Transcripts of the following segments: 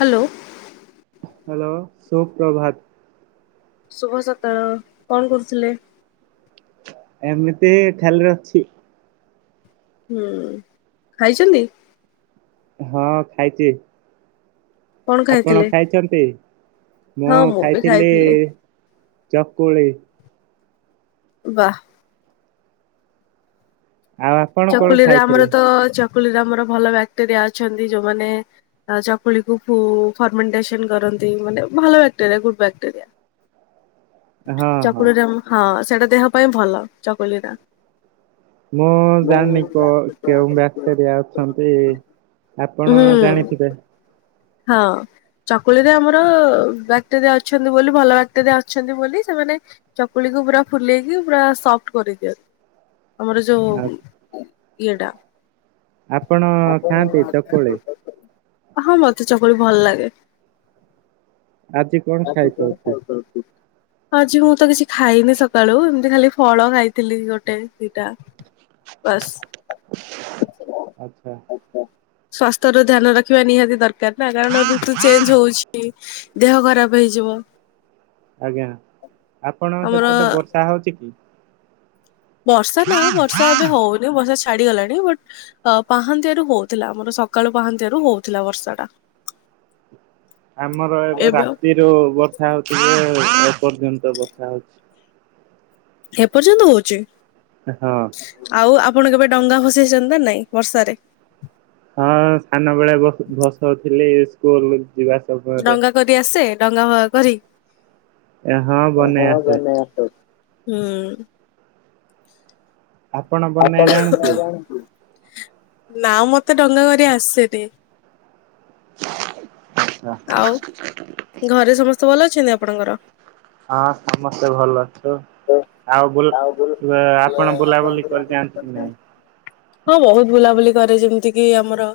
Hello. Hello ସୁ ପ୍ରଭାତ। ଶୁଭ ସକାଳ କଣ କରୁଥିଲେ? ଏମିତି ଖାଲିରେ ଅଛି। ହୁଁ ଖାଇଛନ୍ତି? ହଁ ଖାଇଚି। କଣ ଆପଣ ଖାଇଥିଲେ ଖାଇଚନ୍ତି? ମୁଁ ଖାଇଥିଲି ଚକୁଳି। ବାଃ। ଆଉ ଆପ୍ ଚକୁଳି ରେ ଆମର ତ ଚକୁଳିରେ ଆମର ଭଲ ବ୍ୟାକ୍ଟେରିଆ ଅଛନ୍ତି ଯୋଉମାନେ ଚକୁଳିକୁ ଫର୍ମେଣ୍ଟେସନ୍ କରନ୍ତି ମାନେ ଭଲ ବ୍ୟାକ୍ଟେରିଆ ଗୁଡ୍ ବ୍ୟାକ୍ଟେରିଆ। ହଁ ହଁ ଚକୁଳି ଟା ହଁ ସେଇଟା ଦେହ ପାଇଁ ଭଲ ଚକୁଳି ଟା। ମୁଁ ଜାଣିନି କୁହ କେଉଁ ବାକ୍ ଵ୍ୟାକ୍ଟେରିଆ ଅଛନ୍ତି ଆପଣ ହୁଁ ଜାଣିଥିବେ? ହଁ। ଚକୁଳିରେ ଆମର ବ୍ୟାକ୍ଟରିଆ ଅଛନ୍ତି ବୋଲି ଭଲ ବ୍ୟାକ୍ଟରିଆ ଅଛନ୍ତି ବୋଲି ସେମାନେ ଚକୁଳିକୁ ପୁରା ଫୁଲେଇକି ପୁରା ସଫ୍ଟ କରିଦିଅନ୍ତି। ଆମର ଆ ଯୋଉ ଇଏଟା। ଆପଣ ଖାଆନ୍ତି ଚକୁଳି? ହଁ ମତେ ଚକୁଳି ଭଲ ଲାଗେ। ଆଜି କଣ ଆଜି କଣ ଖାଇଛନ୍ତି? ଖାଇଚନ୍ତି? ଆଜି ମୁଁ ତ କିଛି ଖାଇନି ସକାଳୁ ଏମିତି ଖାଲି ଫଳ ଖାଇଥିଲି ଗୋଟେ ଦିଟା ବାସ୍। ଆଚ୍ଛା ସ୍ଵାସ୍ଥ୍ୟ ର ଧ୍ୟାନ ରଖିବା ନିହାତି ଦରକାର ନା କାରଣ ଋତୁ ଚେଞ୍ଜ୍ ହଉଚି। ଦେହ ଖରାପ ହେଇଯିବ। ଆଜ୍ଞା, ଆପଣ ଆମର ସେପଟେ ବର୍ଷା ହଉଚି କି? ବର୍ଷା ନା ବର୍ଷା ଏବେ ହଉନି ବର୍ଷା ଛାଡିଗଲାଣି ବଟ୍ ଅ ପାହାନ୍ତିଆ ରୁ ହଉଥିଲା ଆମର ସକାଳୁ ପାହାନ୍ତିଆ ରୁ ହଉଥିଲା ବର୍ଷା ଟା। ଆମର ଏବେ ରାତିରୁ ବର୍ଷା ହଉଚି ଯେ ଏପର୍ଯ୍ୟନ୍ତ ବର୍ଷା ହଉଚି। ଏପର୍ଯ୍ୟନ୍ତ ହଉଚି? ହଁ। ଆଉ ଆପଣ କେବେ ଡଙ୍ଗା ଭସେଇଚନ୍ତି ନା ନାଇଁ ବର୍ଷାରେ? ହଁ ସାନବେଳେ ଭସ୍ ଭସଉଥିଲି ସ୍କୁଲ କୁଯିବା ଡଙ୍ଗା କରି ଆସେ ଡଙ୍ଗା ଫଙ୍ଗା କରି? ହଁ ଅ ବନେଇ ହଉ ଆସେ ଧନ୍ୟବାଦ୍ [inaudible] ହୁଁ। ଆପଣ ବନେଇ ଆପଣ ଡଙ୍ଗା ଜାଣନ୍ତି? ଜାଣିଚ? ନା ମତେ ଡଙ୍ଗା କରି ଆସେନି। ଆଉ ଘରେ ସମସ୍ତେ ଭଲ ଅଛନ୍ତି ଆପଣଙ୍କର? ହଁ ସମସ୍ତେ ଭଲ ଅଛୁ। ଆଉ ବୁ ଆପଣ ବୁଲାବୁଲି କରିଯାଆନ୍ତି କି ନାଇଁ? ହଁ ବହୁତ୍ ବୁଲାବୁଲି କରେ ଯେମିତି କିି ଆମର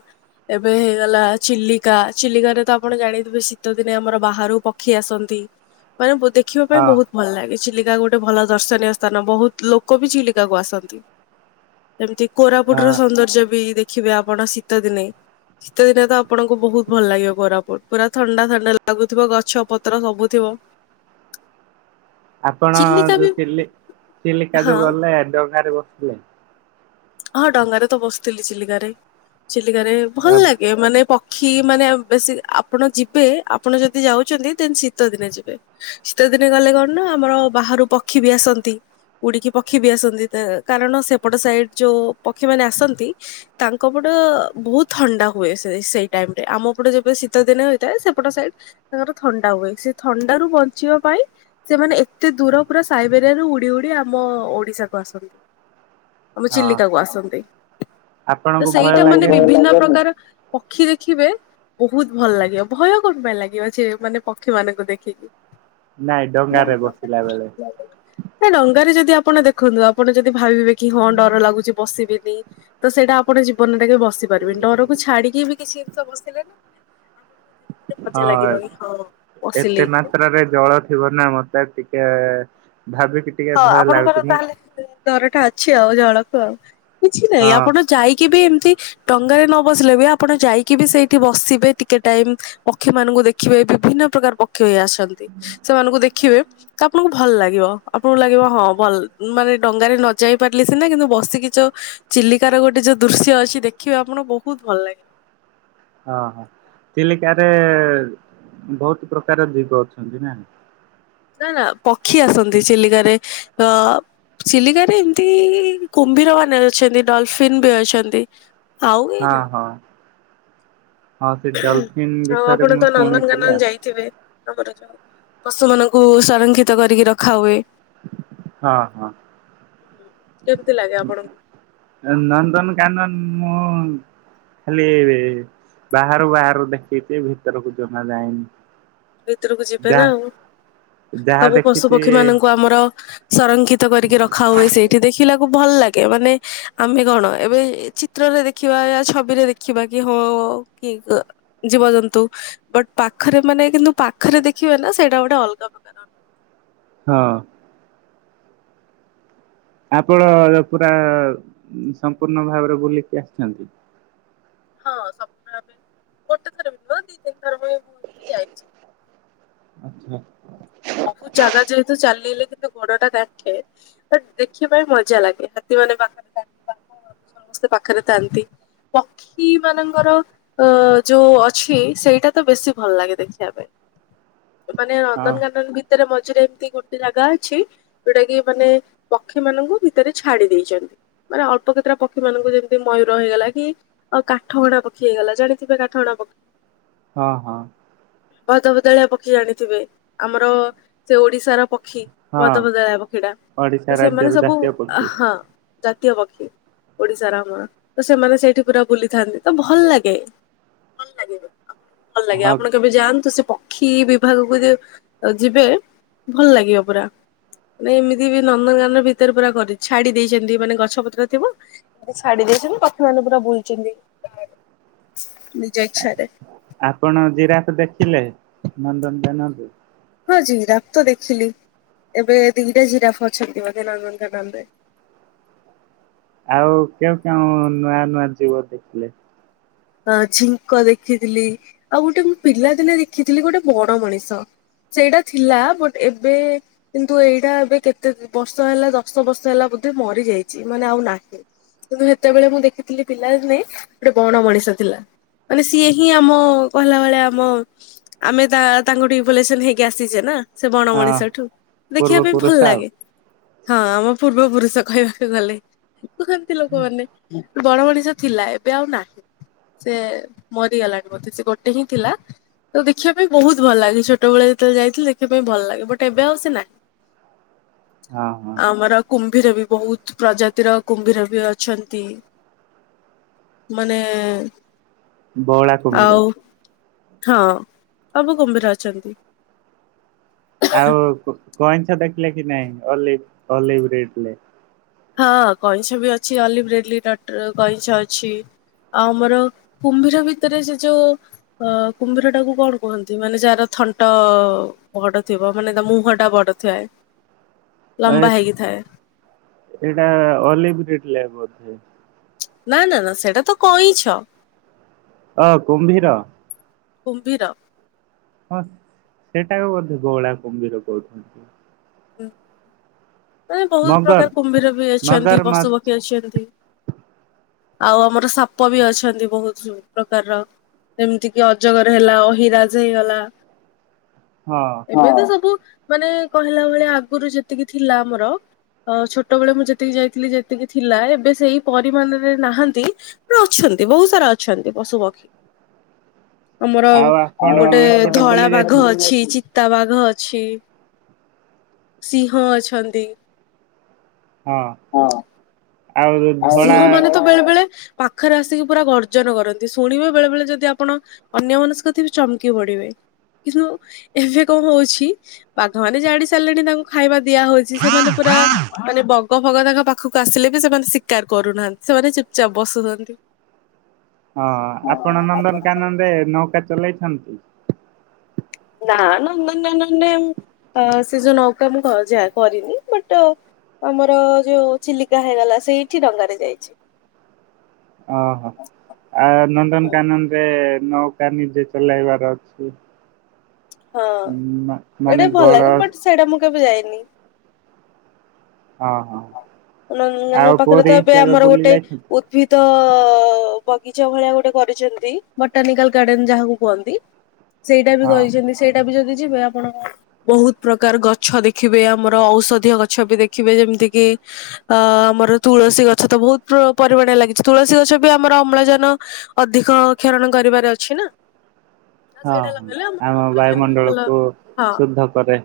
ଏବେ ହେଇଗଲା ଚିଲିକା ଚିଲିକାରେ ତ ଆପଣ ଜାଣିଥିବେ ଶୀତ ଦିନେ ଆମର ବାହାରୁ ପକ୍ଷୀ ଆସନ୍ତି ମାନେ ଦେଖିବା ପାଇଁ ହଁ ବହୁତ୍ ଭଲ ଲାଗେ ଚିଲିକା ଗୋଟେ ଭଲ ଦର୍ଶନୀୟ ସ୍ଥାନ ବହୁତ ଲୋକ ବି ଚିଲିକାକୁୁ ଆସନ୍ତି। ଏମିତି କୋରାପୁଟ ର ସୌନ୍ଦର୍ଯ୍ୟ ବି ଦେଖ୍ ଖିବେ ଆପଣ ଶୀତ ଦିନେ ଶୀତ ଦିନେ ତ ଆପଣଙ୍କୁ ବହୁତ ଭଲ ଲାଗିବ କୋରାପୁଟ୍। ପୁରା ଥଣ୍ଡା ଥଣ୍ଡା ଲାଗୁଥିବ ଗଛ ପତ୍ର ସବୁ ଥିବ। ଆପଣ ଚିଲିକା ବି ଯୋଉ ଚିଲି ଚିଲିକା ହଁ ଯୋଉ ଗଲେ ଡଙ୍ଗାରେ ବସିଥିବେ। ହଁ ଡଙ୍ଗାରେ ତ ବସିଥିଲି ଚିଲିକାରେ ଚିଲିକାରେ ଭଲ ହଁ ଲାଗେ ମାନେ ପଖ୍ ଖି ମାନେ ବେଶୀ ଆପଣ ଯିବେ ଆପଣ ଯଦି ଯାଉଛନ୍ତି ଦେନ ଶୀତ ଦିନେ ଯିବେ। ଶୀତ ଦିନେ ଗଲେ କଣ ନା ଆମର ବାହାରୁ ପକ୍ଷୀ ବି ଆସନ୍ତି। ଉଡିକି ପକ୍ଷୀ ବି ଆସନ୍ତି କାରଣ ସେପଟ ସାଇଡ ଯୋଉ ପକ୍ଷୀ ମାନେ ଆସନ୍ତି ତାଙ୍କ ପଟ ବହୁତ ଥଣ୍ଡା ହୁଏ ସେ ସେଇ ଟାଇମରେ ଆମ ପଟେ ଯେବେ ଶୀତ ଦିନେ ହେଇଥାଏ ସେପଟ ସାଇଡ ତାଙ୍କର ଥଣ୍ଡା ହୁଏ ସେ ଥଣ୍ଡା ରୁ ବଞ୍ଚିବା ପାଇଁ ସେମାନେ ଏତେ ଦୂର ପୁରା ସାଇବେରିଆରୁ ଉଡି ଉଡି ଆମ ଓଡିଶାକୁ ଆସନ୍ତି। ଆମ ଚିଲିକା କୁ ଆସନ୍ତି ତ ଆପଣଙ୍କୁ ଭୟ ସେଇଟା ମାନେ ବିଭିନ୍ନ ଲାଗେନି? ବିଭିନ୍ନ ପ୍ରକାର ପକ୍ଷୀ ଦେଖିବେ ବହୁତ ଭଲ ଲାଗିବ ଭୟ କଣ ପାଇଁ ଲାଗିବ ସେ ମାନେ ପକ୍ଷୀ ମାନଙ୍କୁ ଦେଖିକି। ନାଇଁ ଡଙ୍ଗା ରେ ବସିଲା ବେଳେ। ନା ଡଙ୍ଗାରେ ଯଦି ଆପଣ ଦେଖନ୍ତୁ ଆପଣ ଯଦି ଭାବିବେ କି ହଁ ଡର ଲାଗୁଛି ବସିବିନି। ତ ସେଇଟା ଆପଣ ଜୀବନ ରେ କେବେ ବସି ପାରିବେନି ଡରକୁ ଛାଡିକି ବି କିଛି ଜିନିଷ ବସିଲେ ନା ଆଉ କଣ କୁହ ଦିଦି। ହଁ ଏତେ ମାତ୍ରାରେ ଜଳ ଥିବ ନା ମତ୍ ମତେ ଟିକେ ଭାବିକି ଟିକେ ହଁ ଭୟ ଲାଗୁଛି ଆପଣଙ୍କର ମୁଁ ତାହେଲେ ଡରଟା ଅଛି ଆଉ ଜଳକୁ ଆଉ କିଛି ନାହିଁ ହଁ ଆପଣ ଯାଇକି ବି ଏମିତି ଡଙ୍ଗାରେ ନ ବସିଲେ ବି ଆପଣ ଯାଇକି ବି ସେଇଠି ବସିବେ ଟିକେ ଟାଇମ। ପକ୍ଷୀ ମାନଙ୍କୁ ଦେଖିବାେ ବିଭିନ୍ନ ପ୍ରକାର ପକ୍ଷୀ। ଖୀ ଇ ଆସନ୍ତି ସେମାନଙ୍କୁ ଦେଖିବେ ତ ଆପଣଙ୍କୁ ଭଲ ଲାଗିବ। ଆପଣଙ୍କୁ ଲାଗିବ ହଁ ଭଲ ମାନେ ଡଙ୍ଗାରେ ନ ଯାଇ ପାରିଲି ସିନା କିନ୍ତୁ ବସିକି ତ ଚିଲିକାର ଗୋଟେ ଯୋଉ ଦୃଶ୍ୟ ଅଛି ଦେଖିବେ ଆପଣଙ୍କୁ ବହୁତ ଭଲ ଲାଗେ। ଅ ହଁ ଚିଲିକାରେ ବହୁତ ପ୍ରକାର ଜୀବ ଅଛନ୍ତି ନା। ନା ନା ପକ୍ଷୀ ଆସନ୍ତି ଚିଲିକାରେ ତ ଚିଲିକାରେ ଏମିତି କୁମ୍ଭୀର ମାନେ ଅଛନ୍ତି ଡଲଫିନ୍ ବି ଅଛନ୍ତି। ଆଉ କେହି ଆ ନା ହଉ। ଆଉ ବିଷୟରେ ଆପଣ ମୁଁ ତ ଶୁଣିଥିଲି ନନ୍ଦନକାନନ ଆଉ ଯାଇଥିବେ। ଆମର ଯୋଉ ପଶୁ ମାନଙ୍କୁ ସଂରକ୍ଷିତ କରିକି ରଖା ହୁଏ। ହଁ ହଁ। ହଁ କେମତି ଲାଗେ ଆପଣଙ୍କୁ। ନନ୍ଦନକାନନ ମୁଁ ଖାଲି ବାହାରୁ ବାହାରୁ ଦେଖିଛି ଭିତରକୁ ଜମା ଯାଇନି। ଭିତରକୁ ଯିବେ ନା ଯାହା ଆଉ ଯାହା ସବୁ ପଶୁ ଦେଖିଛି ପକ୍ଷୀ ମାନଙ୍କୁ ଆମର ସଂରକ୍ଷିତ କରିକି ରଖା ହୁଏ ସେଇଠି ଦେଖିଲାକୁ ଭଲ ଲାଗେ ମାନେ ଆମେ କଣ ଏବେ ଚିତ୍ରରେ ଦେଖିବା ଛବିରେ ଦେଖିବା କି ହଁ ଆଉ କି ଅ ଜୀବଜନ୍ତୁ ବଟ ପାଖରେ ମାନେ କିନ୍ତୁ ପାଖରେ ଦେଖିବେ ନା ସେଇଟା ଗୋଟେ ଅଲଗା ପ୍ରକାର। ହଁ। ହଁ। ଆପଣ ପୁରା ସମ୍ପୂର୍ଣ୍ଣ ଭାବରେ ବୁଲିକି ଆସିଛନ୍ତି। ହଁ ସଂପୂର୍ଣ୍ଣ ଭାବରେ ଗୋଟେ ଥର ବି ନୁହଁ ଦି ତିନିଥର ଭଳିଆ ମୁଁ ଏମିତି ଯାଇଛି। ଆଚ୍ଛା। ବହୁତ ଜାଗା ଯେହେତୁ ଚାଲିିଲି କିନ୍ତୁ ଗୋଡଟା ଦାଖେ ଦେଖିବା ପାଇଁ ମଜା ଲାଗେ ହାତୀ ମାନେ ପାଖରେ ଥାନ୍ତି ବାଘ ସମସ୍ତେ ପାଖରେ ଥାଆନ୍ତି। ପକ୍ଷୀ ମାନଙ୍କର, ଅ ଯୋଉ ଅଛି, ସେଇଟା ତ ବେଶୀ ଭଲ ଲାଗେ ଦେଖିବା ପାଇଁ। ମାନେ ହଁ ନନ୍ଦନକାନନ ଭିତରେ ମଝିରେ ଏମିତି ଗୋଟେ ଜାଗା ଅଛି, ଯୋଉଟା କି ମାନେ ପକ୍ଷୀ ମାନଙ୍କୁ ଭିତରେ ଛାଡି ଦେଇଛନ୍ତି। ମାନେ ଅଳ୍ପ କେତେଟା ପକ୍ଷୀ ମାନଙ୍କୁ ଯେମିତି ମୟୂର ହେଇଗଲା କି। ଆଉ କାଠହଣା ପକ୍ଷୀ ହେଇଗଲା, ଜାଣିଥିବେ କାଠହଣା ପକ୍ଷୀ। ହଁ ହଁ, ଭଦଭଦଳିଆ ପକ୍ଷୀ ଜାଣିଥିବେ, ଆମର ସେ ଓଡିଶାର ପକ୍ଷୀ। ହଁ ବଦବଦଳିଆ ପକ୍ଷୀ ଟା ଓଡିଶା ତ ରାଜ୍ୟର ସେମାନେ ସବୁ ଜାତୀୟ ପକ୍ଷୀ ହଁ। ଜାତୀୟ ପକ୍ଷୀ ଓଡିଶାର ଆମର। ତ ସେମାନେ ସେଇଠି ପୁରା ବୁଲିଥାନ୍ତି। ତ ଭଲ ଲାଗେ, ଭଲ ଲାଗେ ଭଲ ଲାଗେ ଆପଣଙ୍କୁ ହଁ ଆପଣ କେବେ ଯାଆନ୍ତୁ ସେ ପକ୍ଷୀ ବିଭାଗକୁ ଯେ, ଯିବେ ଭଲ ଲାଗିବ ପୁରା, ମାନେ ଏମିତି ବି ନନ୍ଦନକାନ ଭିତରେ ପୁରା କରି ଛାଡି ଦେଇଛନ୍ତି ମାନେ ଗଛ ପତ୍ର ଥିବ। ଏମତି ଛାଡି ଦେଇେଇଛନ୍ତି, ପକ୍ଷୀମାନେ ପୁରା ବୁଲୁଛନ୍ତି ନିଜ ଇଛାରେ। ଆପଣ ଜିରାଫ ଦେଖିଲେ ନନ୍ଦନ କାନନରେ, ହଁ ଜିରାଫ ତ ଦେଖିଲି ଏବେ ଦିଟା ଜିରାଫ ଅଛନ୍ତି ବୋଧେ ନନ୍ଦନକାନନରେ, ଆଉ କେଉଁ କେଉଁ ନୂଆ ନୂଆ ଯୀବ ଦେଖିଲେ, ହଁ ଛିଙ୍କ ଦେଖିଥିଲି, ଆଉ ଗୋଟେ ପିଲାଦିନେ ଦେଖିଥିଲି ଗୋଟେ ବଡ ମଣିଷ। ସେଇଟା ଥିଲା ବଟ୍ ଏବେ କିନ୍ତୁ ଏଇଟା ଏବେ କେତେ ବର୍ଷ ହେଲା ଦଶ ବର୍ଷ ହେଲା ବୋଧେ ମରି ଯାଇଛି ମାନେ ଆଉ ନାହିଁ। କିନ୍ତୁ ସେତେବେଳେ ମୁଁ ଦେଖିଥିଲି ପିଲା ଦିନେଗୋଟେ ବଣ ମଣିଷ। ଥିଲା, ମାନେ ସିଏ ହିଁ ଆମକହିଲା ଭଳିଆ ଆମ। ଆମେ ତା ତାଙ୍କୁ ଟିଫଲେସନ ହେଇକି ଆସିଛେ ନା, ସେ ବଣ ହଁ ମଣିଷ ଠୁ ପୂର୍ବ ଦେଖିବା ପାଇଁ ଭଲ ପୁରୁଷ ଆଉ ଲାଗେ, ହଁ ଆମ ପୂର୍ବ ପୁରୁଷ କହିବାକୁ ଗଲେ କୁହନ୍ତି ଲୋକମାନେ, ବଣମଣିଷ ଥିଲା ଏବେ ଆଉ ନାହିଁ। ସେ ମରିଗଲା ବୋଧେ ସେ ଗୋଟେ ହିଁ ଥିଲା। ତ ଦେଖିବା ପାଇଁ ବହୁତ ଭଲ ଲାଗେ। ଛୋଟବେେଳେ ଯେତେବେଳେ ଯାଇଥିଲେ ଦେଖିବାପାଇଁ ଭଲ ଲାଗେ ବଟ ଏବେ ଆଉ ସେ ନାହିଁ। ହଁ ହଁ ଆମର, କୁମ୍ଭୀର ବି ବହୁତ ପ୍ରଜାତିର କୁମ୍ଭୀର ବି ଅଛନ୍ତି। ମାନେ ବଅଳା, ଆଉ ହଁ ସବୁ କୁମ୍ଭୀର ଅଛନ୍ତି, ଆଉ କଇଁଛଦେଖିଲ କି ନାଇଁ ଅଲିଭ ଅଲିଭ ଦେଇଥିଲେ, ହଁ କଇଁଛ ବି ଅଛି ଅଲିଭ ରେଡିଲନଟ୍ କଇଁଛ ଅଛି। ଆମର କୁମ୍ଭୀର ଭିତରେ ସେ ଯୋଉ? ଅ କୁମ୍ଭୀର ଟାକୁ କଣ କୁହନ୍ତି ମାନେ ଯାହାର ଥଣ୍ଟ? ବଡ ଥିବ ମାନେ ତା ମୁହଁ ଟା ବଡ ଥାଏ ଏ ଲମ୍ବା ହେଇକି ଥାଏ। ଏଇଟା ଅଲିିବିରିଡି ଲାଇଫବୋଧେ ନା ନା ନା ସେଇଟା ତ କଇଁଛ, ଅ କୁମ୍ଭୀର। କୁମ୍ଭୀର। ହଁ ସେଟା କୁ ବୋଧେଗୋଉଳାକୁମ୍ଭୀର କହୁଛନ୍ତି? ହୁଁ, ମାନେ ବହୁତ ମଗର ପ୍ରକାର କୁମ୍ଭୀର ବି ଅଛନ୍ତି ମଗର ମାଛ ପଶୁପକ୍ଷୀ, କିଏ ଅଛନ୍ତି କି? ଆଉ ଆମର ସାପ ବି ଅଛନ୍ତି ବହୁତ ପ୍ରକାରର, ଏମିତି କିି ଅଜଗର ହେଲା ଅହିରାଜ ହେଇଗଲା। ହଁ। ଏବେ ସବୁ ମାନେ କହିଲା ଭଳିଆ ଆଗରୁ ଯେତିକି ଥିଲା ଆମର ଅ ଛୋଟବେଳେ ମୁଁ ଯେତିକି ଯାଇଥିଲି ଯେତିକି ଥିଲା ଏବେ ସେଇ ପରିମାଣରେ ନାହାନ୍ତି ଆହୁରି ଅଛନ୍ତି ବହୁତ ସାରା ଅଛନ୍ତି ପଶୁ ପକ୍ଷୀ। ଆମର ଆଉ ଆପଣ ଗୋଟେ ଏପଟେ ଧଳା ବୁଲି ବାଘ ଯାଇଛନ୍ତି? ଅଛି ଚି ଚିତା ବାଘ ଅଛି ସିଂହ ଅଛନ୍ତି। ହଁ। ଆଉ ଧଳା ସିଂହ ମାନେ ତ ବେଳେ ବେଳେ ପାଖରେ ଆସିକି ପୁରା ଗର୍ଜନ କରନ୍ତି ଶୁଣିବେ ବେଳେ ବେଳେ ଯଦି ଆପଣ? ଅନ୍ୟ ଅନ୍ୟମନସ୍କ ଥିବେ ଚମକି ପଢିବେ। କିନ୍ତୁ ଏବେ କଣ ହଉଛି ବାଘ ମାନେ ଜାଣି ସାରିଲେଣି ତାଙ୍କୁ ଖାଇବା ଦିଆ ହଉଛି। ସେମାନେ ପୁରା ମାନେ ବଗ ଫଗ ତାଙ୍କ ପାଖକୁ ଆସିଲେ ବି ସେମାନେ ଶ ସିକାର କରୁନାହାନ୍ତି ସେମାନେ ଚୁପଚାପ୍ ବସୁଛନ୍ତି। ହଁ ଆପଣ ନନ୍ଦନକାନନରେ ନୌକା ଚଲେଇଛନ୍ତି। ନା ନନ୍ଦନ କାନନ ରେ ସେ ଯୋଉ ନୌକା ମୁଁ ଯାହା କରିନି ବଟ ଆମର ଯୋଉ ଚିଲିକା ହେଇଗଲା ସେଇଠି ଡଙ୍ଗାରେ ଯାଇଛି। ଓହୋ ଆ ନନ୍ଦନକାନନ ରେ ନୌକା ନିଜେ ଚଲେଇବାର ହଁ ମା ସେଇଟା ମାନେ ବି ଭଲ ଗଡ ଲାଗେ ବଟ ସେଇଟା ମୁଁ କେବେ ଯାଇନି। ଓହୋ। ନନ୍ଦନକାନନ ପାଖରେ ତ ଏବେ ଆମର ବୁଲି ଗୋଟେ ଯାଇଛନ୍ତି? ଉଦ୍ଭିଦ ବଗିଚା ଭଳିଆ ଗୋଟେ କରିଛନ୍ତି ବଟାନିକାଲ ଗାର୍ଡେନ ଯାହାକୁ କୁହନ୍ତି। ସେଇଟା ବି ହଁ କରିଛନ୍ତି ସେଇଟା ବି ଯଦି ଯିବେ ଆପଣ ବହୁତ ପ୍ରକାର ଗଛ ଦେଖିବେ ଆମର ଔଷଧୀୟ ଗଛ ବି ଦେଖିବେ ଯେମିତି କିି ଅ ଆମର ତୁଳସୀ ଗଛ ତ ବହୁତ ପରିମାଣ ଲାଗିଛି ତୁଳସୀ ଗଛ ବି ଆମର ଅମ୍ଳଜାନ ଅଧିକ କ୍ଷରଣ କରିବାର ଅଛି ନା। ତା ହଁ ସଇଡ ହଁ। ଲଗିଲ ଆମର ଆମ ଅମ୍ଳଜାନ ବି ଭଲ ବାୟୁମଣ୍ଡଳକୁ ହଁ। ଶୁଦ୍ଧ କରେ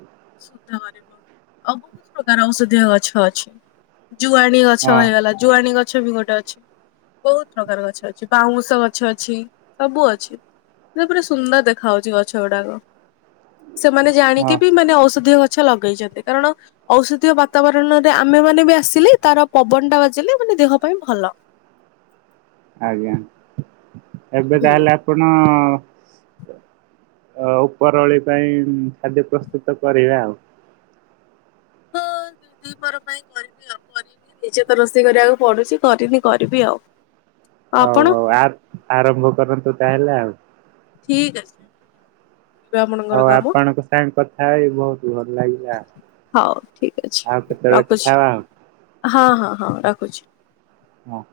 ବହୁତ ପ୍ରକାର ଔଷଧିୀୟ ଗଛ ଅଛି। ଜୁଆଣ ଗଛ ହଁ ହେଇଗଲା ଜୁଆଣ ଗଛ ବି ଗୋଟେ ଅଛି। ବହୁତ ପ୍ରକାର ଗଛ ଅଛି ବାଉଁଶ ଗଛ ଅଛି ସବୁ ଅଛି। ପୁରା ସୁନ୍ଦର ଦେଖା ହାଉଛି ଗଛ ଗୁଡାକ ସେମାନେ ହଁ। ଜାଣିକି ବି ମାନେ ଔଷଧୀୟ ଗଛ ଗଛ ଲଗେଇଛନ୍ତି କାରଣ ଔଷଧୀୟ ବାତାବରଣରେ ଆମେ ମାନେ ବି ଆସିଲେ ତାର ପବନ ଟା ବାଜିଲେ ମାନେ ଦେହ ପାଇଁ ଭଲ। ଆଜ୍ଞା ଏବେ ହୁଁ। ତାହେଲେ ଆପଣ ଅ ଉପରଓଳି ପାଇଁ ଖାଦ୍ୟ ପ୍ରସ୍ତୁତ କରିବେ ଆଉ। ହଁ ଦ ଦିପର ପାଇଁ କରିବି ଆଉ। ନିଜେ ତ ରୋଷେଇ କରିବାକୁ ପଡୁଛି କରିନି କରିବି ଆଉ। ହଉ ଆପଣ ହଉ ଆ ଆରମ୍ଭ କରନ୍ତୁ ତାହେଲେ ଆଉ। ଠିକ ଅଛି। କରିବେ ଆପଣଙ୍କର ହଉ କାମ ଆପଣଙ୍କ ସାଙ୍ଗେ କଥା ହେଇ ବହୁତ ଭଲ ଲାଗିଲା। ହଉ ଠିକ ଆଉ ଅଛି କେତେବେଳେ କଥା ରଖୁଛି ହବା ଆଉ ହଁ ହଁ ହଁ ରଖୁଛି। ହଁ।